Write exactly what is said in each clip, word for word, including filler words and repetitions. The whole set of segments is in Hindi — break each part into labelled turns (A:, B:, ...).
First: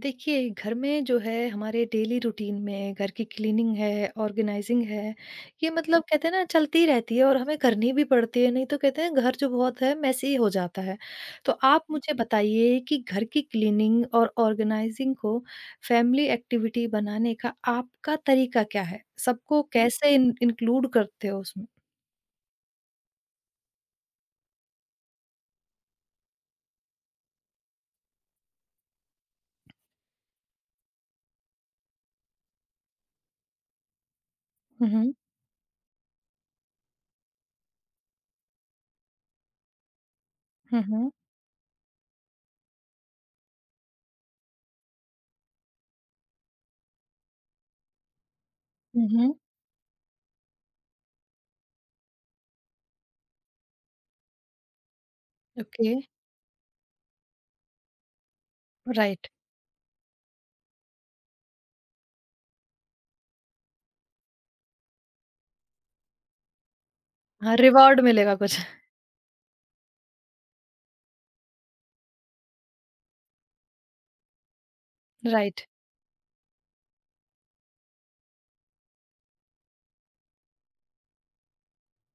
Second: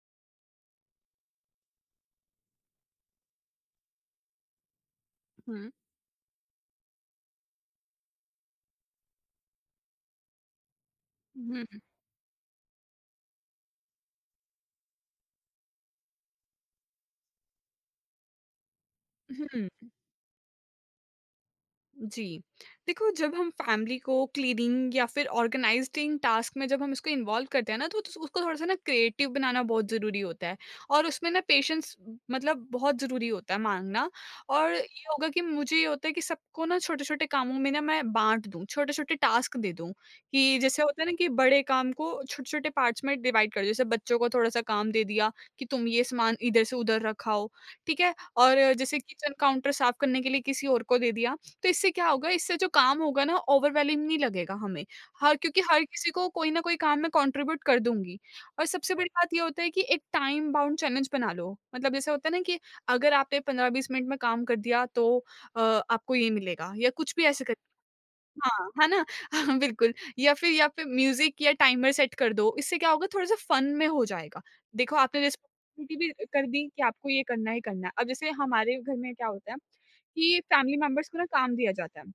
A: देखिए, घर में जो है हमारे डेली रूटीन में घर की क्लीनिंग है, ऑर्गेनाइज़िंग है,
B: Mmh
A: ये मतलब कहते हैं ना चलती रहती है और हमें करनी भी पड़ती है, नहीं तो कहते हैं घर जो बहुत है मेसी हो जाता है। तो
B: Mmh mh.
A: आप मुझे बताइए कि घर की क्लीनिंग और ऑर्गेनाइज़िंग को फैमिली एक्टिविटी बनाने का आपका तरीका क्या है? सबको
B: Mmh
A: कैसे इन इंक्लूड करते हो उसमें?
B: जी। देखो जब हम फैमिली को क्लीनिंग या फिर ऑर्गनाइज़िंग टास्क में जब हम इसको इन्वॉल्व करते हैं ना तो तो उसको थोड़ा-सा ना क्रिएटिव बनाना बहुत ज़रूरी होता है और उसमें ना पेशेंस मतलब बहुत ज़रूरी होता है माँगना। और
A: हुँ,
B: ये
A: हुँ।
B: होगा कि मुझे ये होता है कि सबको ना छोटे-छोटे कामों में ना मैं बाँट दूँ, छोटे-छोटे टास्क दे दूँ। कि
A: हुँ,
B: जैसे होता है
A: हुँ।
B: ना कि बड़े काम को छोटे-छोटे पार्ट्स में डिवाइड कर दो। जैसे बच्चों को थोड़ा-सा काम दे दिया कि तुम ये सामान इधर से उधर रखाओ, ठीक है? और जैसे
A: हुँ,
B: किचन
A: हुँ।
B: काउंटर साफ़ करने के लिए किसी और को दे दिया। तो इससे क्या होगा, इससे जो काम होगा ना ओवरवेलमिंग नहीं लगेगा हमें। हर क्योंकि हर
A: ओके,
B: किसी को कोई न कोई काम में कंट्रीब्यूट कर दूँगी। और सबसे बड़ी
A: राइट।
B: बात ये होता है कि एक टाइम बाउंड चैलेंज बना लो। मतलब जैसे होता है ना कि अगर आपने पंद्रह-बीस मिनट में काम कर दिया तो अ, आपको ये मिलेगा या कुछ भी ऐसे कर।
A: हाँ, रिवॉर्ड मिलेगा कुछ।
B: हाँ, है ना? हाँ, बिल्कुल। या फिर या फिर म्यूज़िक या टाइमर सेट कर दो, इससे क्या होगा थोड़ा-सा फ़न में हो जाएगा। देखो आपने
A: राइट।
B: रिस्पॉन्सिबिलिटी भी कर दी कि आपको ये करना ही करना है। अब जैसे हमारे घर में क्या होता है कि फैमिली मेंबर्स को ना काम दिया जाता है।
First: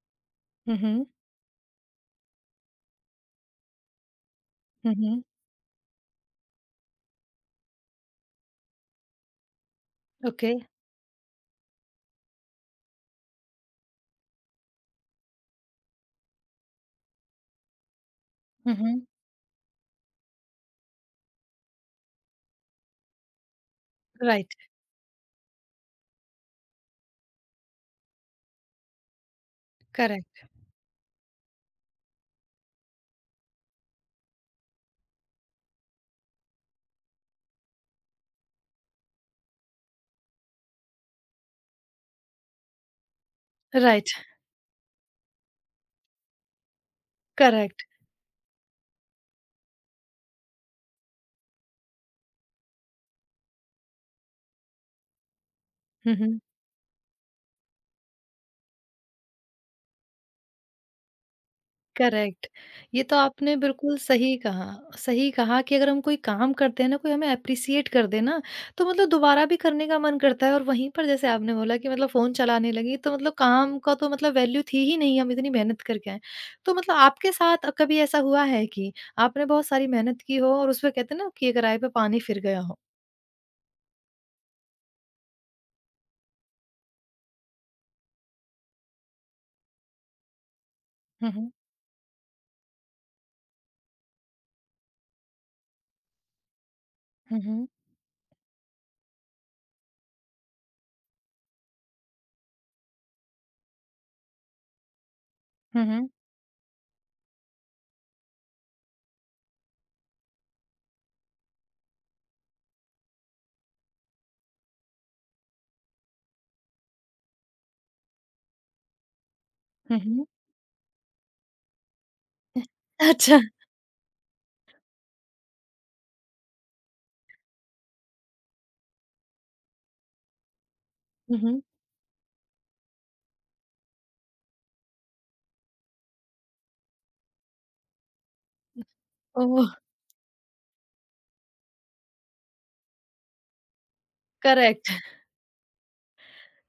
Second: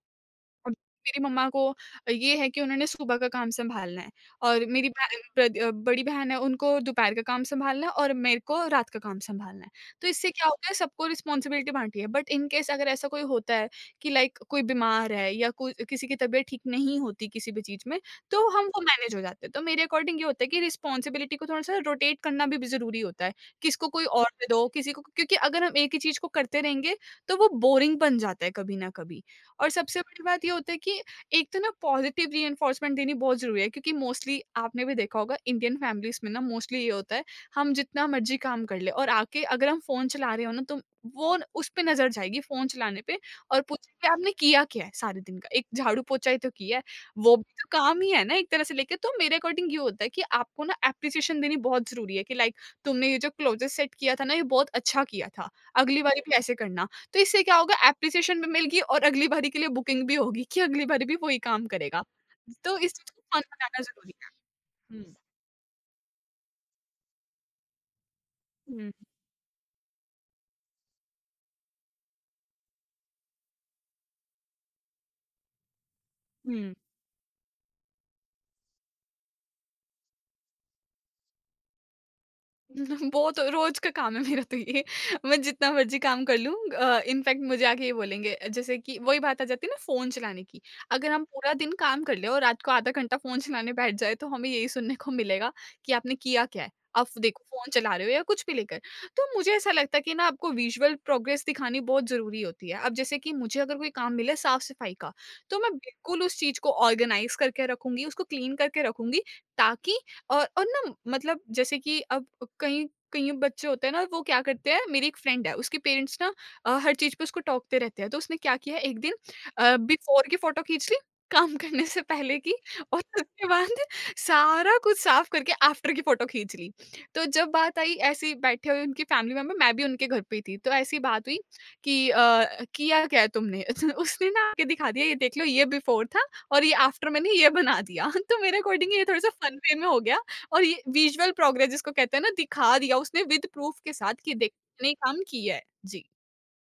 B: और
A: हुँ, हुँ।
B: मेरी मम्मा को ये है कि उन्होंने सुबह का काम संभालना है। और मेरी
A: हुँ,
B: बहन
A: हुँ।
B: ब्रद- अ, बड़ी बहन है, उनको दोपहर का काम संभालना है और मेरे को रात का काम संभालना है। तो इससे क्या
A: ओके।
B: होता है सबको रिस्पॉन्सिबिलिटी बांटी है, बट इन केस अगर ऐसा कोई होता है कि लाइक कोई बीमार है या कोई किसी की तबीयत ठीक नहीं होती किसी भी चीज में, तो हम
A: हुँ,
B: वो
A: हुँ।
B: मैनेज हो जाते हैं। तो मेरे अकॉर्डिंग ये होता है कि रिस्पॉन्सिबिलिटी को थोड़ा सा रोटेट करना भी जरूरी होता है। किसको कोई और दे
A: राइट,
B: दो, किसी को, क्योंकि अगर हम एक ही चीज को करते रहेंगे तो वो बोरिंग बन जाता है कभी ना कभी। और सबसे बड़ी बात
A: करेक्ट,
B: ये होता है कि एक तो ना पॉजिटिव रीइंफोर्समेंट देनी बहुत ज़रूरी है, क्योंकि मोस्टली आपने भी देखा होगा इंडियन फैमिलीज़ में ना मोस्टली ये होता है हम जितना मर्जी काम कर ले और आके अगर हम फ़ोन चला रहे हो ना तो वो न- उस पे नज़र जाएगी फ़ोन चलाने पे। और पूछेंगे
A: राइट,
B: आपने किया क्या है सारे दिन का, एक झाड़ू पोछा ही तो किया है। वो भी तो
A: करेक्ट,
B: काम ही है ना एक तरह से लेके। तो मेरे अकॉर्डिंग ये होता है कि आपको ना एप्रिसिएशन देनी बहुत ज़रूरी है कि लाइक तुमने ये जो क्लोजेस सेट किया था ना ये बहुत अच्छा किया था, अगली
A: हुँ,
B: बार भी
A: हुँ,
B: ऐसे करना। तो इससे क्या होगा एप्रिसिएशन भी मिलगी और अगली बारी के लिए बुकिंग भी होगी कि अगली बारी भी वही काम करेगा।
A: करेक्ट।
B: तो इस
A: ये
B: चीज़
A: तो
B: को फन
A: आपने
B: बनाना
A: बिल्कुल
B: ज़रूरी है।
A: सही कहा
B: हुँ,
A: सही कहा कि अगर हम कोई काम करते हैं ना, कोई हमें एप्रिसिएट कर दे ना, तो
B: हुँ,
A: मतलब दोबारा भी करने का मन करता है और वहीं पर जैसे आपने बोला कि मतलब फ़ोन चलाने लगी, तो मतलब काम का तो मतलब वैल्यू थी ही नहीं, हम इतनी मेहनत करके आए।
B: हुँ।
A: तो मतलब आपके साथ कभी ऐसा हुआ है कि आपने बहुत सारी मेहनत की हो और उसमें कहते हैं ना कि "गरारे पे पानी फिर गया हो"?
B: वो तो रोज का काम है मेरा, तो ये मैं जितना मर्जी काम कर लूँ, इनफैक्ट मुझे आके ये बोलेंगे, जैसे कि वही बात आ जाती है ना फोन चलाने की। अगर हम
A: हुँ, हुँ,
B: पूरा दिन काम कर ले और रात को आधा घंटा फोन चलाने बैठ जाए तो हमें यही सुनने को मिलेगा कि आपने किया क्या है, आप
A: हुँ,
B: देखो
A: हुँ,
B: फोन चला रहे हो या कुछ भी लेकर। तो मुझे ऐसा लगता है कि ना आपको विजुअल प्रोग्रेस दिखानी बहुत जरूरी होती है। अब जैसे कि मुझे अगर कोई काम मिले साफ सफाई का, तो मैं
A: हुँ, हुँ,
B: बिल्कुल उस चीज को ऑर्गेनाइज करके रखूंगी, उसको क्लीन करके रखूंगी ताकि और और ना मतलब जैसे कि अब कहीं कई बच्चे होते हैं ना, वो क्या करते हैं, मेरी एक फ्रेंड है उसके पेरेंट्स ना अ, हर चीज पे उसको टोकते रहते हैं। तो उसने क्या किया एक दिन
A: हुँ, हुँ।
B: बिफोर की फोटो खींच ली, काम करने से पहले की, और
A: अच्छा,
B: उसके बाद सारा कुछ साफ करके आफ्टर की फोटो खींच ली। तो जब बात आई, ऐसी बैठे हुए उनकी फैमिली मेंबर, मैं भी उनके घर पे ही थी, तो ऐसी बात
A: हुँ,
B: हुई
A: हुँ,
B: कि अ, किया क्या है तुमने? उसने ना आके दिखा दिया, ये देख लो ये बिफोर था और ये आफ्टर, मैंने ये बना दिया। तो मेरे अकॉर्डिंग ये थोड़ा सा फन
A: ओह!
B: वे में हो गया। और ये विजुअल प्रोग्रेस जिसको कहते हैं ना दिखा दिया उसने विद प्रूफ के साथ कि देख मैंने
A: करेक्ट।
B: ये काम किया है। जी।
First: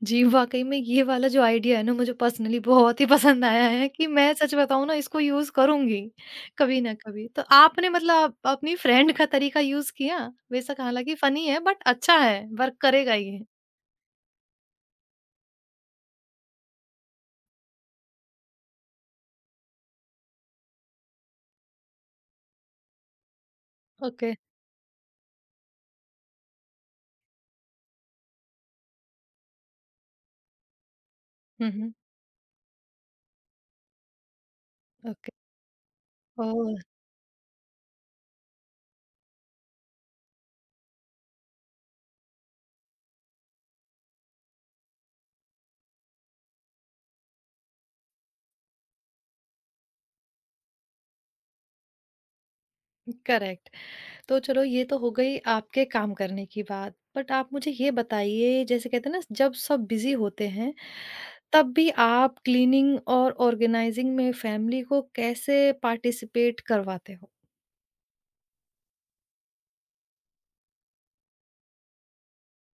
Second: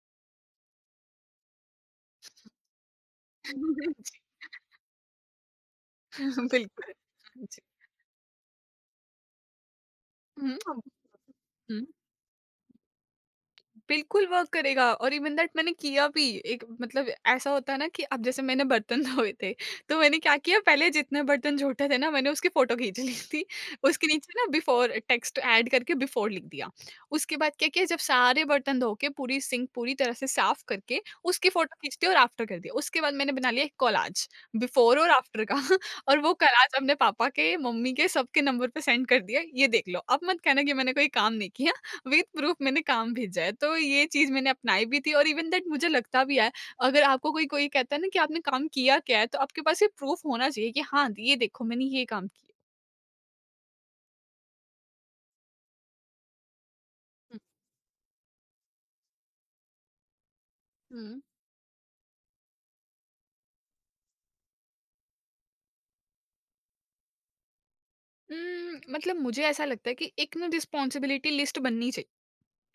A: जी, वाक़ई में ये वाला जो आइडिया है ना मुझे पर्सनली बहुत ही पसंद आया है कि
B: जी।
A: मैं सच बताऊँ ना इसको यूज़ करूँगी, कभी
B: बिल्कुल।
A: ना कभी। तो
B: जी।
A: आपने मतलब अपनी फ्रेंड का तरीका यूज़ किया?
B: हुँ,
A: बेशक हालाँकि फ़नी है बट
B: हुँ।
A: अच्छा है, वर्क करेगा ये।
B: बिल्कुल वर्क करेगा और इवन दैट मैंने किया भी। एक मतलब ऐसा होता है ना कि अब जैसे मैंने बर्तन धोए थे तो मैंने क्या किया, पहले जितने बर्तन झूठे थे ना मैंने उसकी फोटो खींच ली थी, उसके
A: ओके।
B: नीचे ना बिफोर टेक्स्ट ऐड करके बिफोर लिख दिया। उसके बाद क्या किया, जब सारे बर्तन धो के, पूरी सिंक पूरी तरह से साफ करके उसकी
A: हुँ,
B: फोटो
A: हुँ।
B: खींच दी और आफ्टर कर दिया। उसके बाद मैंने बना लिया एक कोलाज, बिफोर और
A: ओके।
B: आफ्टर का। और वो कोलाज
A: ओह!
B: अपने पापा के, मम्मी के, सबके नंबर पे सेंड कर दिया, ये देख लो, अब मत कहना कि मैंने कोई काम नहीं किया, विद प्रूफ मैंने काम भेजा है। तो ये चीज़ मैंने अपनाई भी थी और इवन दैट मुझे लगता भी है, अगर आपको कोई कोई कहता है ना कि आपने काम किया क्या है, तो आपके पास ये प्रूफ होना चाहिए कि हाँ, ये देखो मैंने ये काम किया।
A: करेक्ट। तो चलो ये तो हो गई आपके काम करने की बात। बट
B: हुँ,
A: आप मुझे ये बताइए जैसे कहते हैं ना जब सब बिज़ी होते हैं,
B: हुँ।
A: तब भी आप क्लीनिंग और ऑर्गेनाइज़िंग में फैमिली को कैसे पार्टिसिपेट करवाते हो?
B: उम, मतलब मुझे ऐसा लगता है कि एक ना रिस्पॉन्सिबिलिटी लिस्ट बननी चाहिए।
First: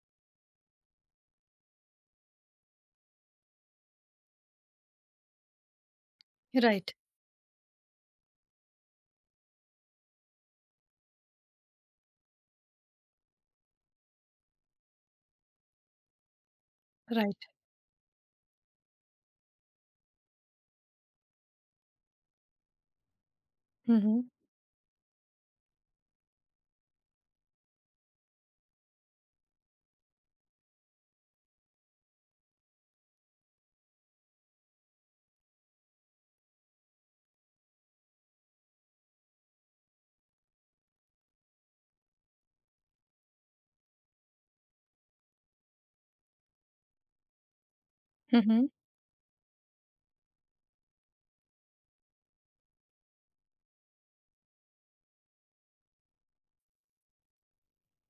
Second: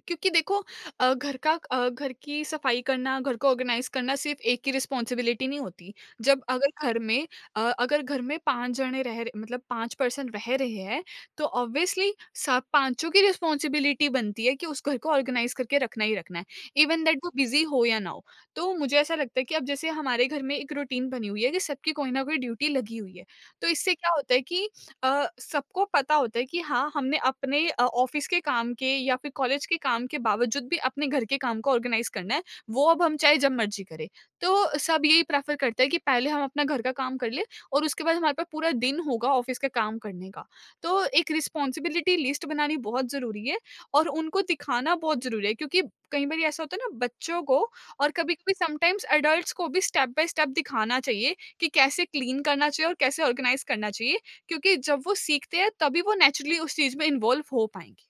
B: क्योंकि देखो अ, घर का अ, घर की सफाई करना, घर को ऑर्गेनाइज करना सिर्फ एक की रिस्पॉन्सिबिलिटी नहीं होती। जब अगर
A: राइट,
B: घर में अ, अगर घर में पाँच जने रह रहे, मतलब पाँच पर्सन रह रहे हैं, तो ऑब्वियसली सब पाँचों की रिस्पॉन्सिबिलिटी बनती है कि उस घर को ऑर्गेनाइज करके रखना ही रखना है, इवन दैट वो
A: राइट।
B: बिज़ी हो या ना हो। तो मुझे ऐसा लगता है कि अब जैसे हमारे घर में एक रूटीन बनी हुई है कि सबकी कोई ना कोई ड्यूटी लगी हुई है। तो इससे
A: हुँ,
B: क्या
A: हुँ।
B: होता है कि अ, सबको पता होता है कि हाँ हमने अपने अ, ऑफिस के काम के या फिर कॉलेज के काम के बावजूद भी अपने घर के काम को ऑर्गेनाइज करना है। वो अब हम चाहे जब मर्जी करें, तो सब यही प्रेफर करते हैं कि पहले हम अपना घर का काम कर लें और उसके बाद हमारे पास पूरा दिन होगा ऑफिस का काम करने का। तो एक रिस्पॉन्सिबिलिटी लिस्ट बनानी बहुत ज़रूरी है और उनको दिखाना बहुत ज़रूरी है, क्योंकि कई बार ऐसा होता है ना, बच्चों को और कभी
A: हुँ,
B: कभी
A: हुँ।
B: समटाइम्स एडल्ट्स को भी स्टेप बाय स्टेप दिखाना चाहिए कि कैसे क्लीन करना चाहिए और कैसे ऑर्गेनाइज करना चाहिए, क्योंकि जब वो सीखते हैं तभी वो नेचुरली उस चीज में इन्वॉल्व हो पाएँगे।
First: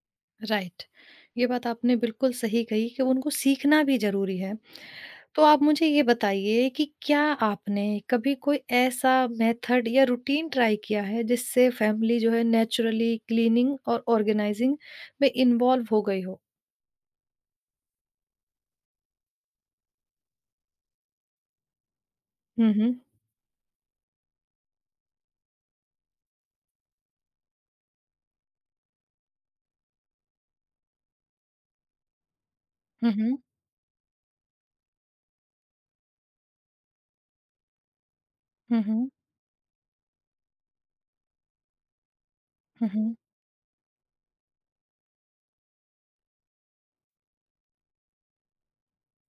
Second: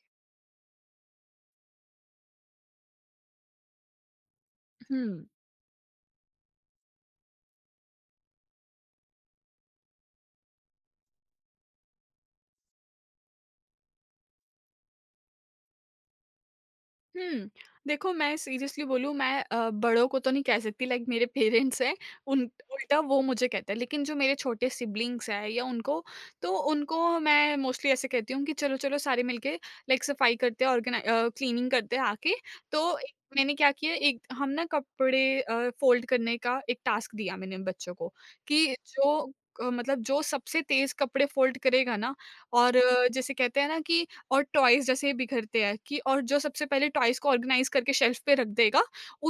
A: राइट। ये बात आपने बिल्कुल सही कही कि उनको सीखना भी ज़रूरी है।
B: हुँ।
A: तो आप मुझे ये बताइए कि क्या आपने कभी कोई ऐसा मेथड या रूटीन ट्राई किया है जिससे फैमिली जो है नेचुरली क्लीनिंग और ऑर्गेनाइज़िंग में इन्वॉल्व हो गई हो?
B: हुँ। देखो, मैं सीरियसली बोलूँ, मैं अ, बड़ों को तो नहीं कह सकती, लाइक मेरे पेरेंट्स हैं, उन
A: हुँ, हुँ।
B: उल्टा वो मुझे कहते हैं। लेकिन जो मेरे छोटे सिब्लिंग्स हैं या उनको, तो उनको मैं मोस्टली ऐसे कहती हूँ कि चलो-चलो सारे मिलके लाइक सफाई करते हैं, ऑर्गनाइ अ, क्लीनिंग करते हैं आके। तो
A: हुँ,
B: एक
A: हुँ।
B: मैंने क्या किया, एक हम ना कपड़े अ, फ़ोल्ड करने का एक टास्क दिया मैंने बच्चों को कि
A: हुँ, हुँ।
B: जो अ, मतलब जो सबसे तेज़ कपड़े फ़ोल्ड करेगा ना और
A: हुँ,
B: अ,
A: हुँ।
B: जैसे कहते हैं ना कि और टॉयज़ जैसे बिखरते हैं कि, और जो सबसे पहले टॉयज़ को ऑर्गेनाइज़ करके शेल्फ़ पे रख देगा,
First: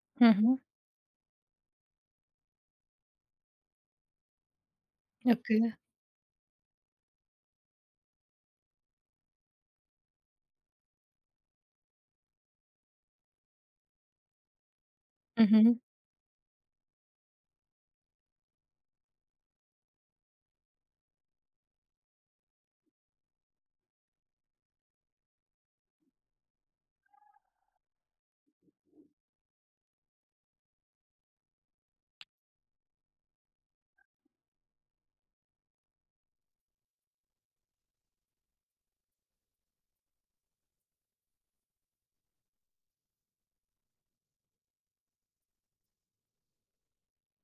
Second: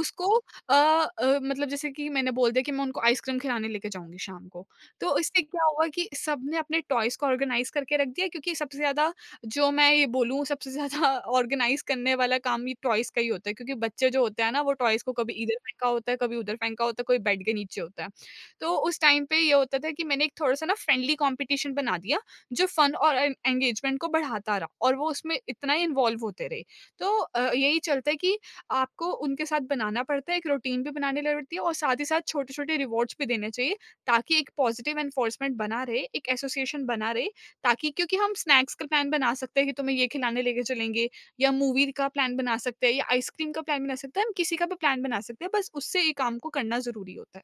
B: उसको
A: हुँ, हुँ।
B: अ अ, मतलब जैसे कि मैंने बोल दिया कि मैं उनको आइसक्रीम खिलाने लेके जाऊँगी शाम को। तो इससे
A: ओके।
B: क्या हुआ कि सबने अपने टॉयज़ को ऑर्गेनाइज़ करके रख दिया, क्योंकि सबसे ज़्यादा, जो मैं ये बोलूँ सबसे ज़्यादा ऑर्गेनाइज़ करने वाला काम ये टॉयज़ का ही होता है, क्योंकि बच्चे जो होते हैं ना वो टॉयज़ को कभी
A: हुँ,
B: इधर
A: हुँ।
B: फेंका होता है, कभी उधर फेंका होता है, कोई बेड के नीचे होता है। तो उस टाइम पे ये होता था कि मैंने एक थोड़ा-सा ना फ्रेंडली कॉम्पिटिशन बना दिया जो फ़न और एन एंगेजमेंट को बढ़ाता रहा और वो उसमें इतना ही इन्वॉल्व होते रहे। तो अ, यही चलता है कि आपको उनके साथ बनाना पड़ता है, एक रूटीन भी बनानी पड़ती है और साथ ही साथ छोटे-छोटे रिवॉर्ड्स भी देने चाहिए, ताकि एक पॉज़िटिव एनफोर्समेंट बना रहे, एक एसोसिएशन बना रहे, ताकि, क्योंकि हम स्नैक्स का प्लान बना सकते हैं कि तुम्हें ये खिलाने लेके चलेंगे, या मूवी का प्लान बना सकते हैं या आइसक्रीम का प्लान बना सकते हैं, हम किसी का भी प्लान बना सकते हैं, बस उससे ये काम को करना ज़रूरी होता है।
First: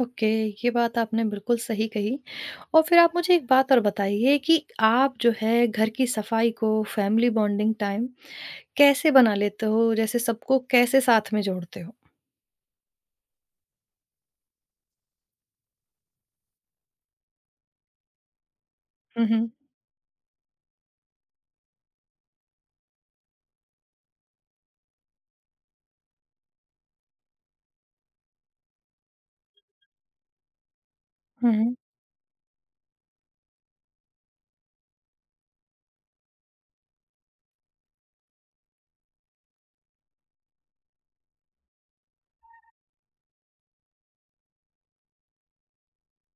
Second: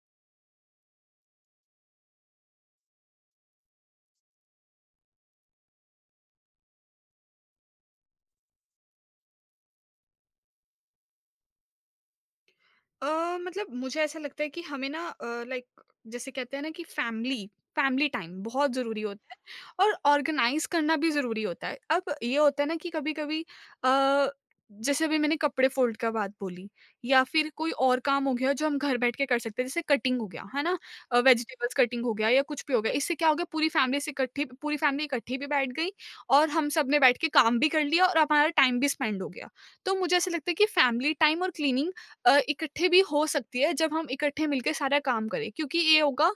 A: ओके, ये बात आपने बिल्कुल सही कही। और फिर आप मुझे एक बात और बताइए कि आप जो है घर की सफाई को फैमिली बॉन्डिंग टाइम कैसे बना लेते हो? जैसे सबको कैसे साथ में जोड़ते हो?
B: अ, मतलब मुझे ऐसा लगता है कि हमें ना लाइक जैसे कहते हैं ना कि फैमिली फैमिली टाइम बहुत ज़रूरी
A: हुँ,
B: होता
A: हुँ।
B: है और ऑर्गेनाइज करना भी ज़रूरी होता है। अब ये होता है ना कि कभी-कभी अ, जैसे अभी मैंने कपड़े फ़ोल्ड का बात बोली या फिर कोई और काम हो गया जो हम घर बैठ के कर सकते हैं, जैसे कटिंग हो गया, है ना? अ,
A: हुँ,
B: वेजिटेबल्स
A: हुँ।
B: कटिंग हो गया या कुछ भी हो गया। इससे क्या हो गया पूरी फैमिली से इकट्ठी पूरी फैमिली इकट्ठी भी बैठ गई और हम सब ने बैठ के काम भी कर लिया और हमारा टाइम भी स्पेंड हो गया। तो मुझे ऐसा लगता है कि फैमिली टाइम और क्लीनिंग अ, इकट्ठे भी हो सकती है जब हम इकट्ठे मिलके सारा काम करें क्योंकि ये होगा।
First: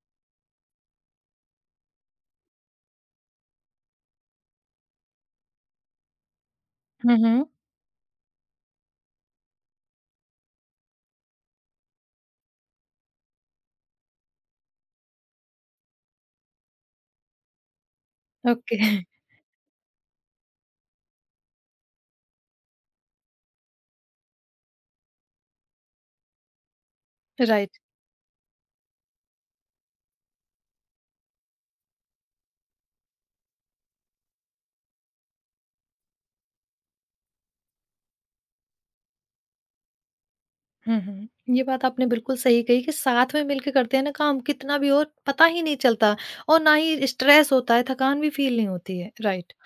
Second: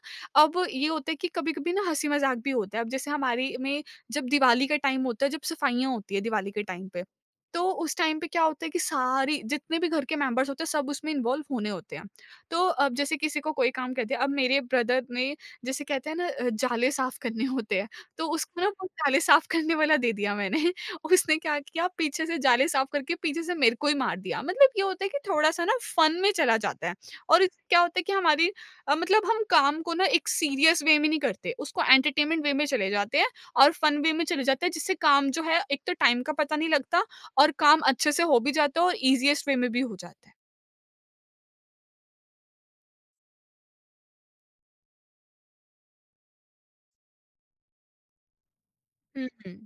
B: अब ये होता है कि कभी-कभी ना हँसी मज़ाक भी होता है। अब जैसे हमारे में जब दिवाली का टाइम होता है, जब सफाइयाँ होती है दिवाली के टाइम पे,
A: हुँ, हुँ।
B: तो उस टाइम पे क्या होता है कि सारी जितने भी घर के मेंबर्स होते हैं सब उसमें इन्वॉल्व होने होते हैं। तो अब जैसे किसी को कोई काम कहते हैं, अब मेरे ब्रदर ने जैसे कहते हैं ना अ, जाले साफ करने होते हैं, तो उसको ना
A: ओके
B: वो जाले साफ करने वाला दे दिया मैंने। उसने क्या किया पीछे से जाले साफ करके पीछे से मेरे को ही मार दिया। मतलब ये होता है कि थोड़ा-सा ना फन में चला जाता है और इससे
A: राइट।
B: क्या होता है कि हमारी अ, मतलब हम काम को ना एक सीरियस वे में नहीं करते, उसको एंटरटेनमेंट वे में चले जाते हैं और फन वे में चले जाते हैं, जिससे काम जो है एक तो टाइम का पता नहीं लगता और काम अच्छे से हो भी जाता है और ईज़ीएस्ट वे में भी हो जाता है।
A: हुँ, हुँ। ये बात आपने बिल्कुल सही कही कि साथ में मिलके करते हैं ना काम कितना भी और पता ही नहीं चलता और ना ही स्ट्रेस होता है, थकान भी फ़ील नहीं होती है।
B: हुँ,
A: राइट।
B: हुँ।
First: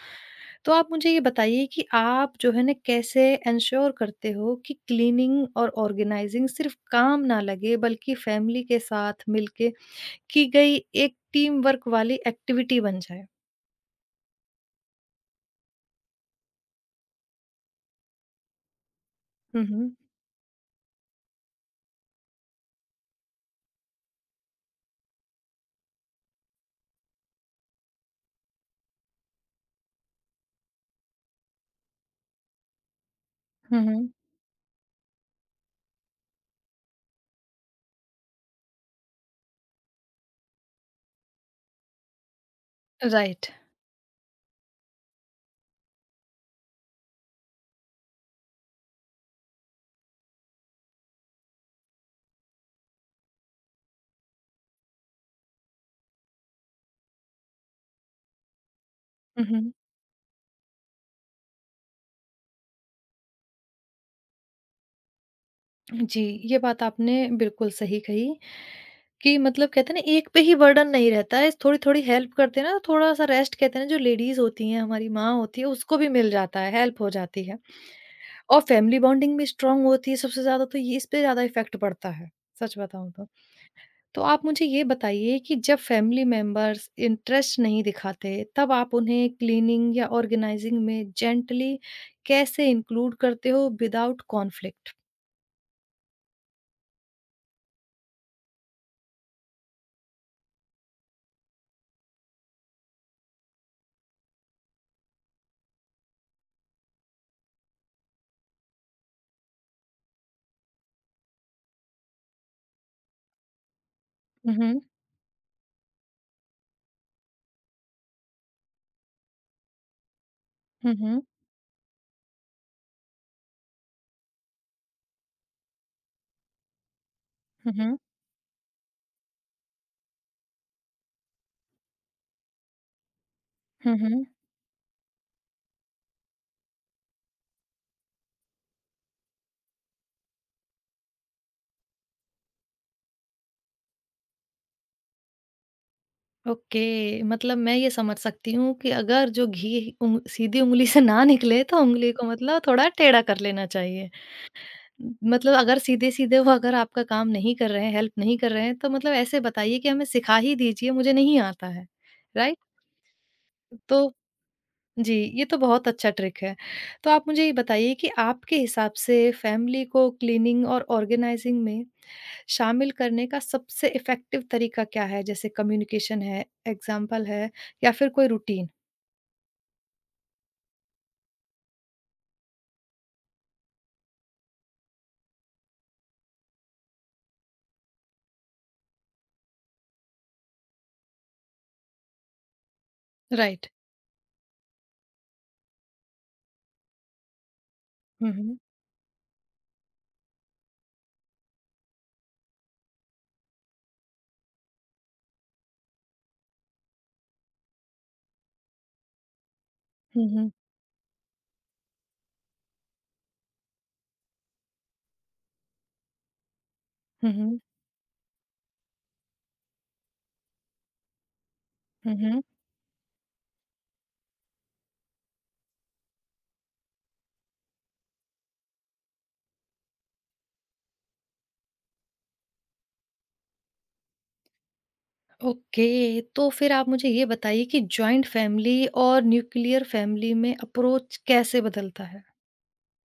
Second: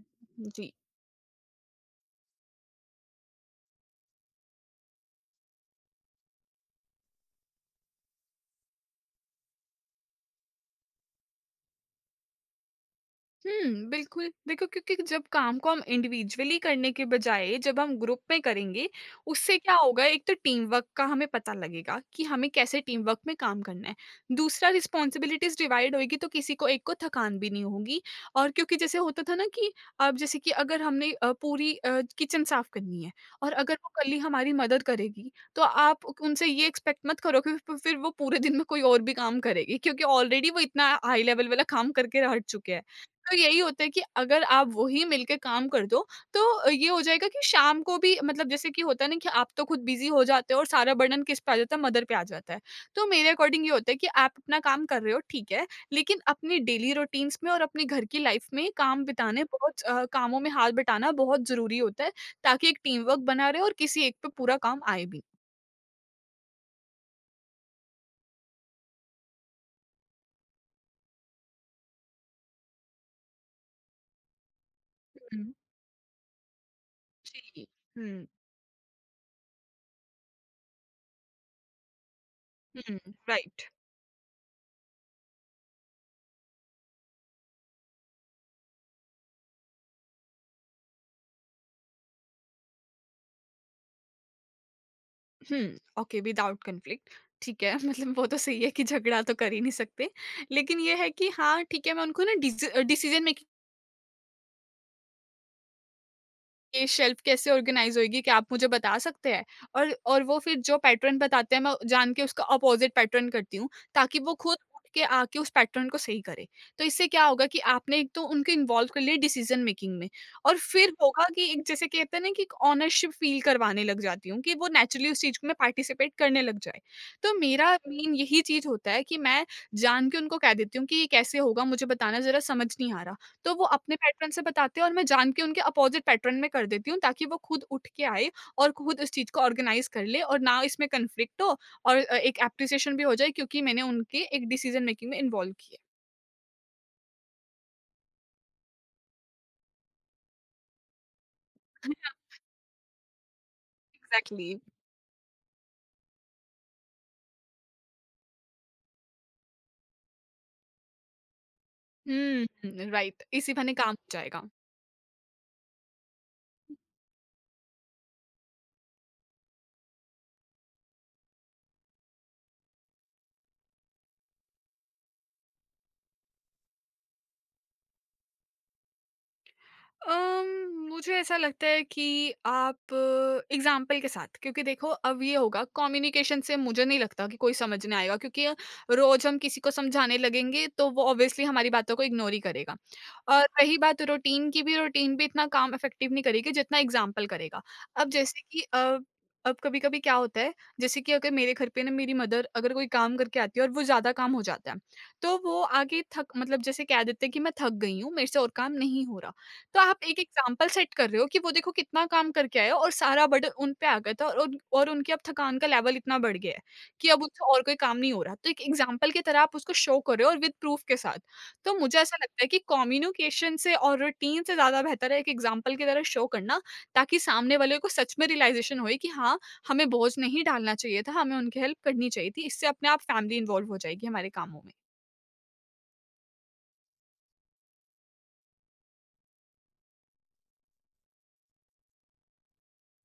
A: तो
B: जी।
A: आप मुझे ये बताइए कि आप जो है ना कैसे एन्श्योर करते हो कि क्लीनिंग और ऑर्गेनाइज़िंग सिर्फ़ काम ना लगे बल्कि फ़ैमिली के साथ मिलके की गई एक टीम वर्क वाली एक्टिविटी बन जाए?
B: हुँ, बिल्कुल। देखो, क्योंकि जब काम को हम इंडिविजुअली करने के बजाय जब हम ग्रुप में करेंगे, उससे
A: हुँ,
B: क्या
A: हुँ।
B: होगा एक तो टीम वर्क का हमें पता लगेगा कि हमें कैसे टीम वर्क में काम करना है। दूसरा रिस्पॉन्सिबिलिटीज़ डिवाइड होएगी, तो किसी को एक को थकान भी नहीं होगी। और क्योंकि जैसे होता था ना कि अब जैसे कि अगर हमने अ, पूरी अ, किचन साफ़ करनी है और अगर
A: हुँ,
B: वो
A: हुँ।
B: कली हमारी मदद करेगी, तो आप उ- उनसे ये एक्सपेक्ट मत करो कि फ फिर वो पूरे दिन में कोई और भी काम करेगी, क्योंकि ऑलरेडी वो इतना हाई लेवल वाला काम करके हट चुके हैं। तो
A: राइट।
B: यही होता है कि अगर आप वही मिलके काम कर दो, तो ये हो जाएगा कि शाम को भी मतलब जैसे कि होता है ना कि आप तो खुद बिज़ी हो जाते हो और सारा बर्डन किस पे आ जाता है, मदर पे आ जाता है। तो मेरे अकॉर्डिंग ये होता है कि आप अपना काम कर रहे हो, ठीक है, लेकिन अपनी डेली रूटीन्स में और अपने घर की लाइफ में काम बिताने
A: हुँ, हुँ।
B: बहुत अ, कामों में हाथ बटाना बहुत ज़रूरी होता है, ताकि एक टीम वर्क बना रहे और किसी एक पे पूरा काम आए भी।
A: जी, ये बात आपने बिल्कुल सही कही कि मतलब कहते हैं ना एक पे ही बर्डन नहीं रहता है, थोड़ी-थोड़ी हेल्प करते हैं ना, थोड़ा-सा रेस्ट कहते हैं ना जो लेडीज़ होती हैं, हमारी माँ
B: हुँ।
A: होती है, उसको भी मिल जाता है, हेल्प हो जाती है।
B: जी। हुँ,
A: और फैमिली बॉन्डिंग भी स्ट्रॉन्ग होती है सबसे ज़्यादा तो ये इस पे ज़्यादा इफ़ेक्ट पड़ता है, सच
B: हुँ,
A: बताऊँ तो।
B: राइट।
A: तो आप मुझे ये बताइए कि जब फैमिली मेंबर्स इंटरेस्ट नहीं दिखाते, तब आप उन्हें क्लीनिंग या ऑर्गेनाइजिंग में जेंटली कैसे इंक्लूड करते हो without conflict?
B: Hmm, okay. Without conflict, ठीक है मतलब वो तो सही है कि झगड़ा तो कर ही नहीं सकते, लेकिन ये है कि हाँ ठीक है मैं उनको ना डिसीजन मेकिंग, ये शेल्फ कैसे ऑर्गेनाइज़ होएगी, क्या आप मुझे बता सकते हैं? और और वो फिर जो पैटर्न बताते हैं मैं जान के उसका अपोज़िट पैटर्न करती हूँ, ताकि वो
A: हुँ,
B: खुद
A: हुँ।
B: उठ के आके उस पैटर्न को सही करे। तो इससे क्या होगा कि आपने एक तो उनको इन्वॉल्व कर लिया डिसीज़न मेकिंग में, और फिर
A: हुँ, हुँ।
B: होगा कि एक जैसे कहते हैं ना कि एक ओनरशिप फ़ील करवाने लग जाती हूँ कि वो नेचुरली उस चीज़ में पार्टिसिपेट करने लग जाए। तो मेरा
A: हुँ, हुँ।
B: मेन यही चीज़ होता है कि मैं जान के उनको कह देती हूँ कि ये कैसे होगा मुझे बताना, ज़रा समझ नहीं आ रहा। तो वो अपने
A: हुँ, हुँ।
B: पैटर्न से बताते हैं और मैं जान के उनके अपोज़िट पैटर्न में कर देती हूँ, ताकि वो खुद उठ के आए और खुद इस चीज़ को ऑर्गनाइज़ कर ले और ना इसमें कॉन्फ्लिक्ट हो और अ, एक एप्रिसिएशन भी हो जाए क्योंकि मैंने उनके एक डिसीज़न मेकिंग में इन्वॉल्व किया।
A: ओके, मतलब मैं ये समझ सकती हूँ कि अगर जो घी उंग सीधी उंगली से ना निकले तो उंगली को मतलब थोड़ा टेढ़ा कर लेना चाहिए।
B: एग्जैक्टली।
A: मतलब अगर सीधे-सीधे वो अगर आपका काम नहीं कर रहे हैं, हेल्प नहीं कर रहे हैं तो मतलब ऐसे बताइए कि हमें सिखा ही दीजिए, मुझे नहीं आता है।
B: हुँ,
A: राइट?
B: हुँ, राइट, इसी बहाने काम हो
A: तो
B: जाएगा।
A: जी, ये तो बहुत अच्छा ट्रिक है। तो आप मुझे ये बताइए कि आपके हिसाब से फैमिली को क्लीनिंग और ऑर्गेनाइज़िंग में शामिल करने का सबसे इफ़ेक्टिव तरीका क्या है? जैसे कम्युनिकेशन है, एग्ज़ाम्पल है या फिर कोई रूटीन?
B: अम, मुझे ऐसा लगता है कि आप एग्जाम्पल के साथ, क्योंकि देखो अब ये होगा, कम्युनिकेशन से मुझे नहीं लगता कि कोई समझने आएगा, क्योंकि रोज हम किसी को समझाने लगेंगे तो वो ऑब्वियसली हमारी बातों को इग्नोर ही करेगा। और
A: राइट।
B: रही बात रूटीन की, भी रूटीन भी इतना काम इफेक्टिव नहीं करेगी जितना एग्जाम्पल करेगा। अब
A: हुँ,
B: जैसे
A: हुँ।
B: कि अ, अब कभी कभी क्या होता है जैसे कि अगर मेरे घर पे ना मेरी मदर अगर कोई काम करके आती है और वो ज्यादा काम हो जाता है, तो वो आगे थक मतलब जैसे कह देते हैं कि मैं थक गई हूँ, मेरे से और काम नहीं हो रहा। तो आप एक
A: हुँ, हुँ।
B: एग्जाम्पल सेट कर रहे हो कि वो देखो कितना काम करके आए हो और सारा बर्डन उन पे आ गया था और उन- और उनकी अब थकान का लेवल इतना बढ़ गया है कि अब
A: हुँ,
B: उनसे
A: हुँ।
B: और कोई काम नहीं हो रहा। तो एक एग्जाम्पल की तरह आप उसको शो कर रहे हो और विद प्रूफ के साथ। तो मुझे
A: हुँ,
B: ऐसा लगता
A: हुँ।
B: है कि कम्युनिकेशन से और रूटीन से ज्यादा बेहतर है एक एग्जाम्पल की तरह शो करना, ताकि सामने वाले को सच में रियलाइजेशन होए कि हाँ, हमें बोझ नहीं डालना चाहिए था, हमें उनकी हेल्प करनी चाहिए थी। इससे अपने आप फैमिली इन्वॉल्व हो जाएगी हमारे कामों में।
A: ओके, तो फिर आप मुझे ये बताइए कि जॉइंट फैमिली और न्यूक्लियर फैमिली में अप्रोच कैसे बदलता है?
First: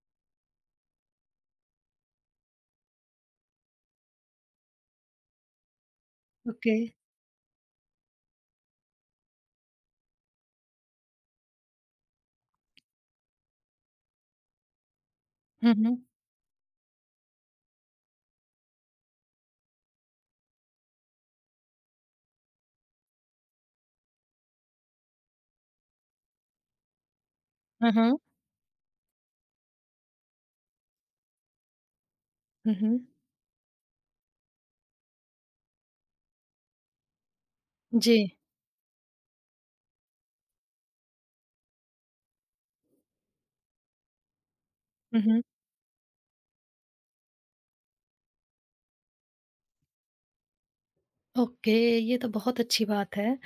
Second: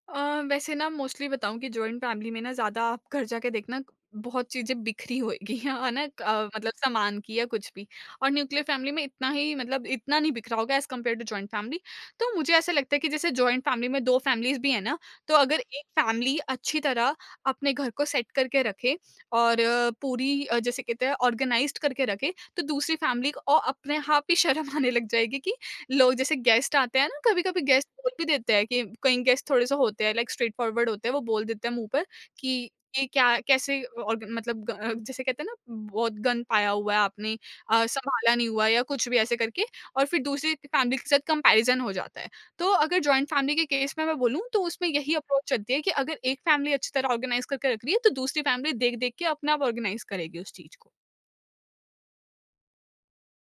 B: अ, वैसे ना मोस्टली बताऊँ कि जॉइंट फैमिली में ना ज़्यादा आप घर जाके देखना बहुत चीज़ें बिखरी होएगी है ना क- अ, मतलब
A: ओके।
B: सामान की या कुछ भी। और न्यूक्लियर फैमिली में इतना ही मतलब इतना नहीं बिखरा होगा as compare to joint family. तो मुझे ऐसा लगता है कि जैसे जॉइंट फैमिली में दो फैमिलीज भी है ना, तो अगर
A: हुँ,
B: एक
A: हुँ।
B: फैमिली अच्छी तरह अपने घर को सेट करके रखे और अ, पूरी अ, जैसे कहते हैं ऑर्गेनाइज करके रखे, तो दूसरी फैमिली को और अपने आप ही शर्म आने लग जाएगी कि लोग जैसे गेस्ट आते हैं ना, कभी-कभी गेस्ट
A: हाँ,
B: बोल
A: हाँ।
B: भी देते हैं, कि कई गेस्ट थोड़े-से होते हैं लाइक स्ट्रेट फॉरवर्ड होते हैं, वो बोल देते हैं मुँह पर कि
A: हुँ, हुँ।
B: ये क्या कैसे, और मतलब ग अ, जैसे कहते हैं ना बहुत गन पाया हुआ है आपने, अ,
A: जी।
B: संभाला नहीं हुआ या कुछ भी ऐसे करके। और फिर दूसरी फैमिली के साथ कंपैरिज़न हो जाता है। तो अगर जॉइंट फैमिली के केस में मैं बोलूँ तो उसमें यही
A: हुँ, हुँ।
B: अप्रोच चलती है कि अगर एक फैमिली अच्छी तरह ऑर्गनाइज़ करके रख रही है, तो दूसरी फैमिली देख-देख के अपने आप ऑर्गनाइज़ करेगी उस चीज़ को।
A: ओके, ये तो बहुत अच्छी बात है।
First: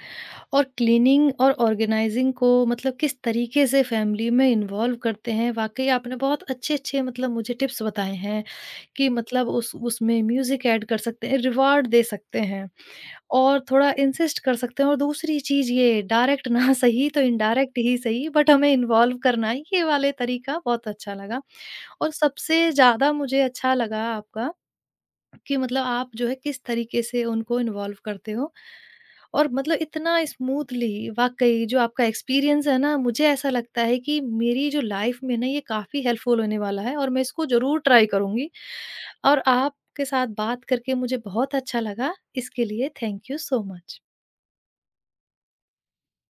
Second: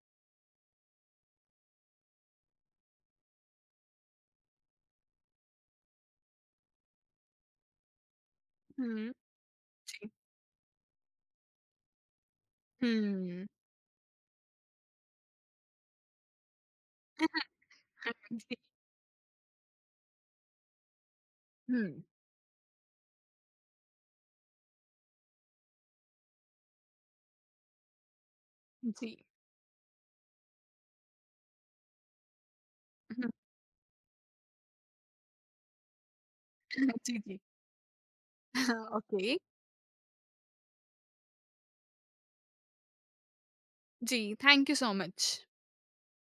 A: और क्लीनिंग और ऑर्गेनाइजिंग को मतलब किस तरीके से फैमिली में इन्वॉल्व करते हैं वाकई आपने बहुत अच्छे अच्छे मतलब मुझे टिप्स बताए हैं कि
B: हुँ,
A: मतलब उस
B: जी।
A: उसमें म्यूजिक ऐड कर सकते हैं रिवॉर्ड दे सकते हैं
B: हुँ।
A: और थोड़ा इंसिस्ट कर सकते हैं और दूसरी चीज ये डायरेक्ट ना सही तो इनडायरेक्ट ही सही बट
B: जी।
A: हमें इन्वॉल्व करना है, ये वाले तरीका बहुत अच्छा लगा
B: हुँ,
A: और सबसे ज्यादा मुझे अच्छा लगा आपका कि मतलब आप जो है किस तरीके से उनको इन्वॉल्व करते हो
B: जी।
A: और मतलब इतना स्मूथली वाकई जो आपका एक्सपीरियंस है ना मुझे ऐसा लगता है कि मेरी जो लाइफ में ना ये काफ़ी हेल्पफुल होने वाला है और
B: जी,
A: मैं
B: जी।
A: इसको ज़रूर ट्राई करूँगी
B: okay।
A: और आपके साथ बात करके मुझे बहुत अच्छा लगा इसके लिए थैंक यू सो मच
B: जी, thank you so much।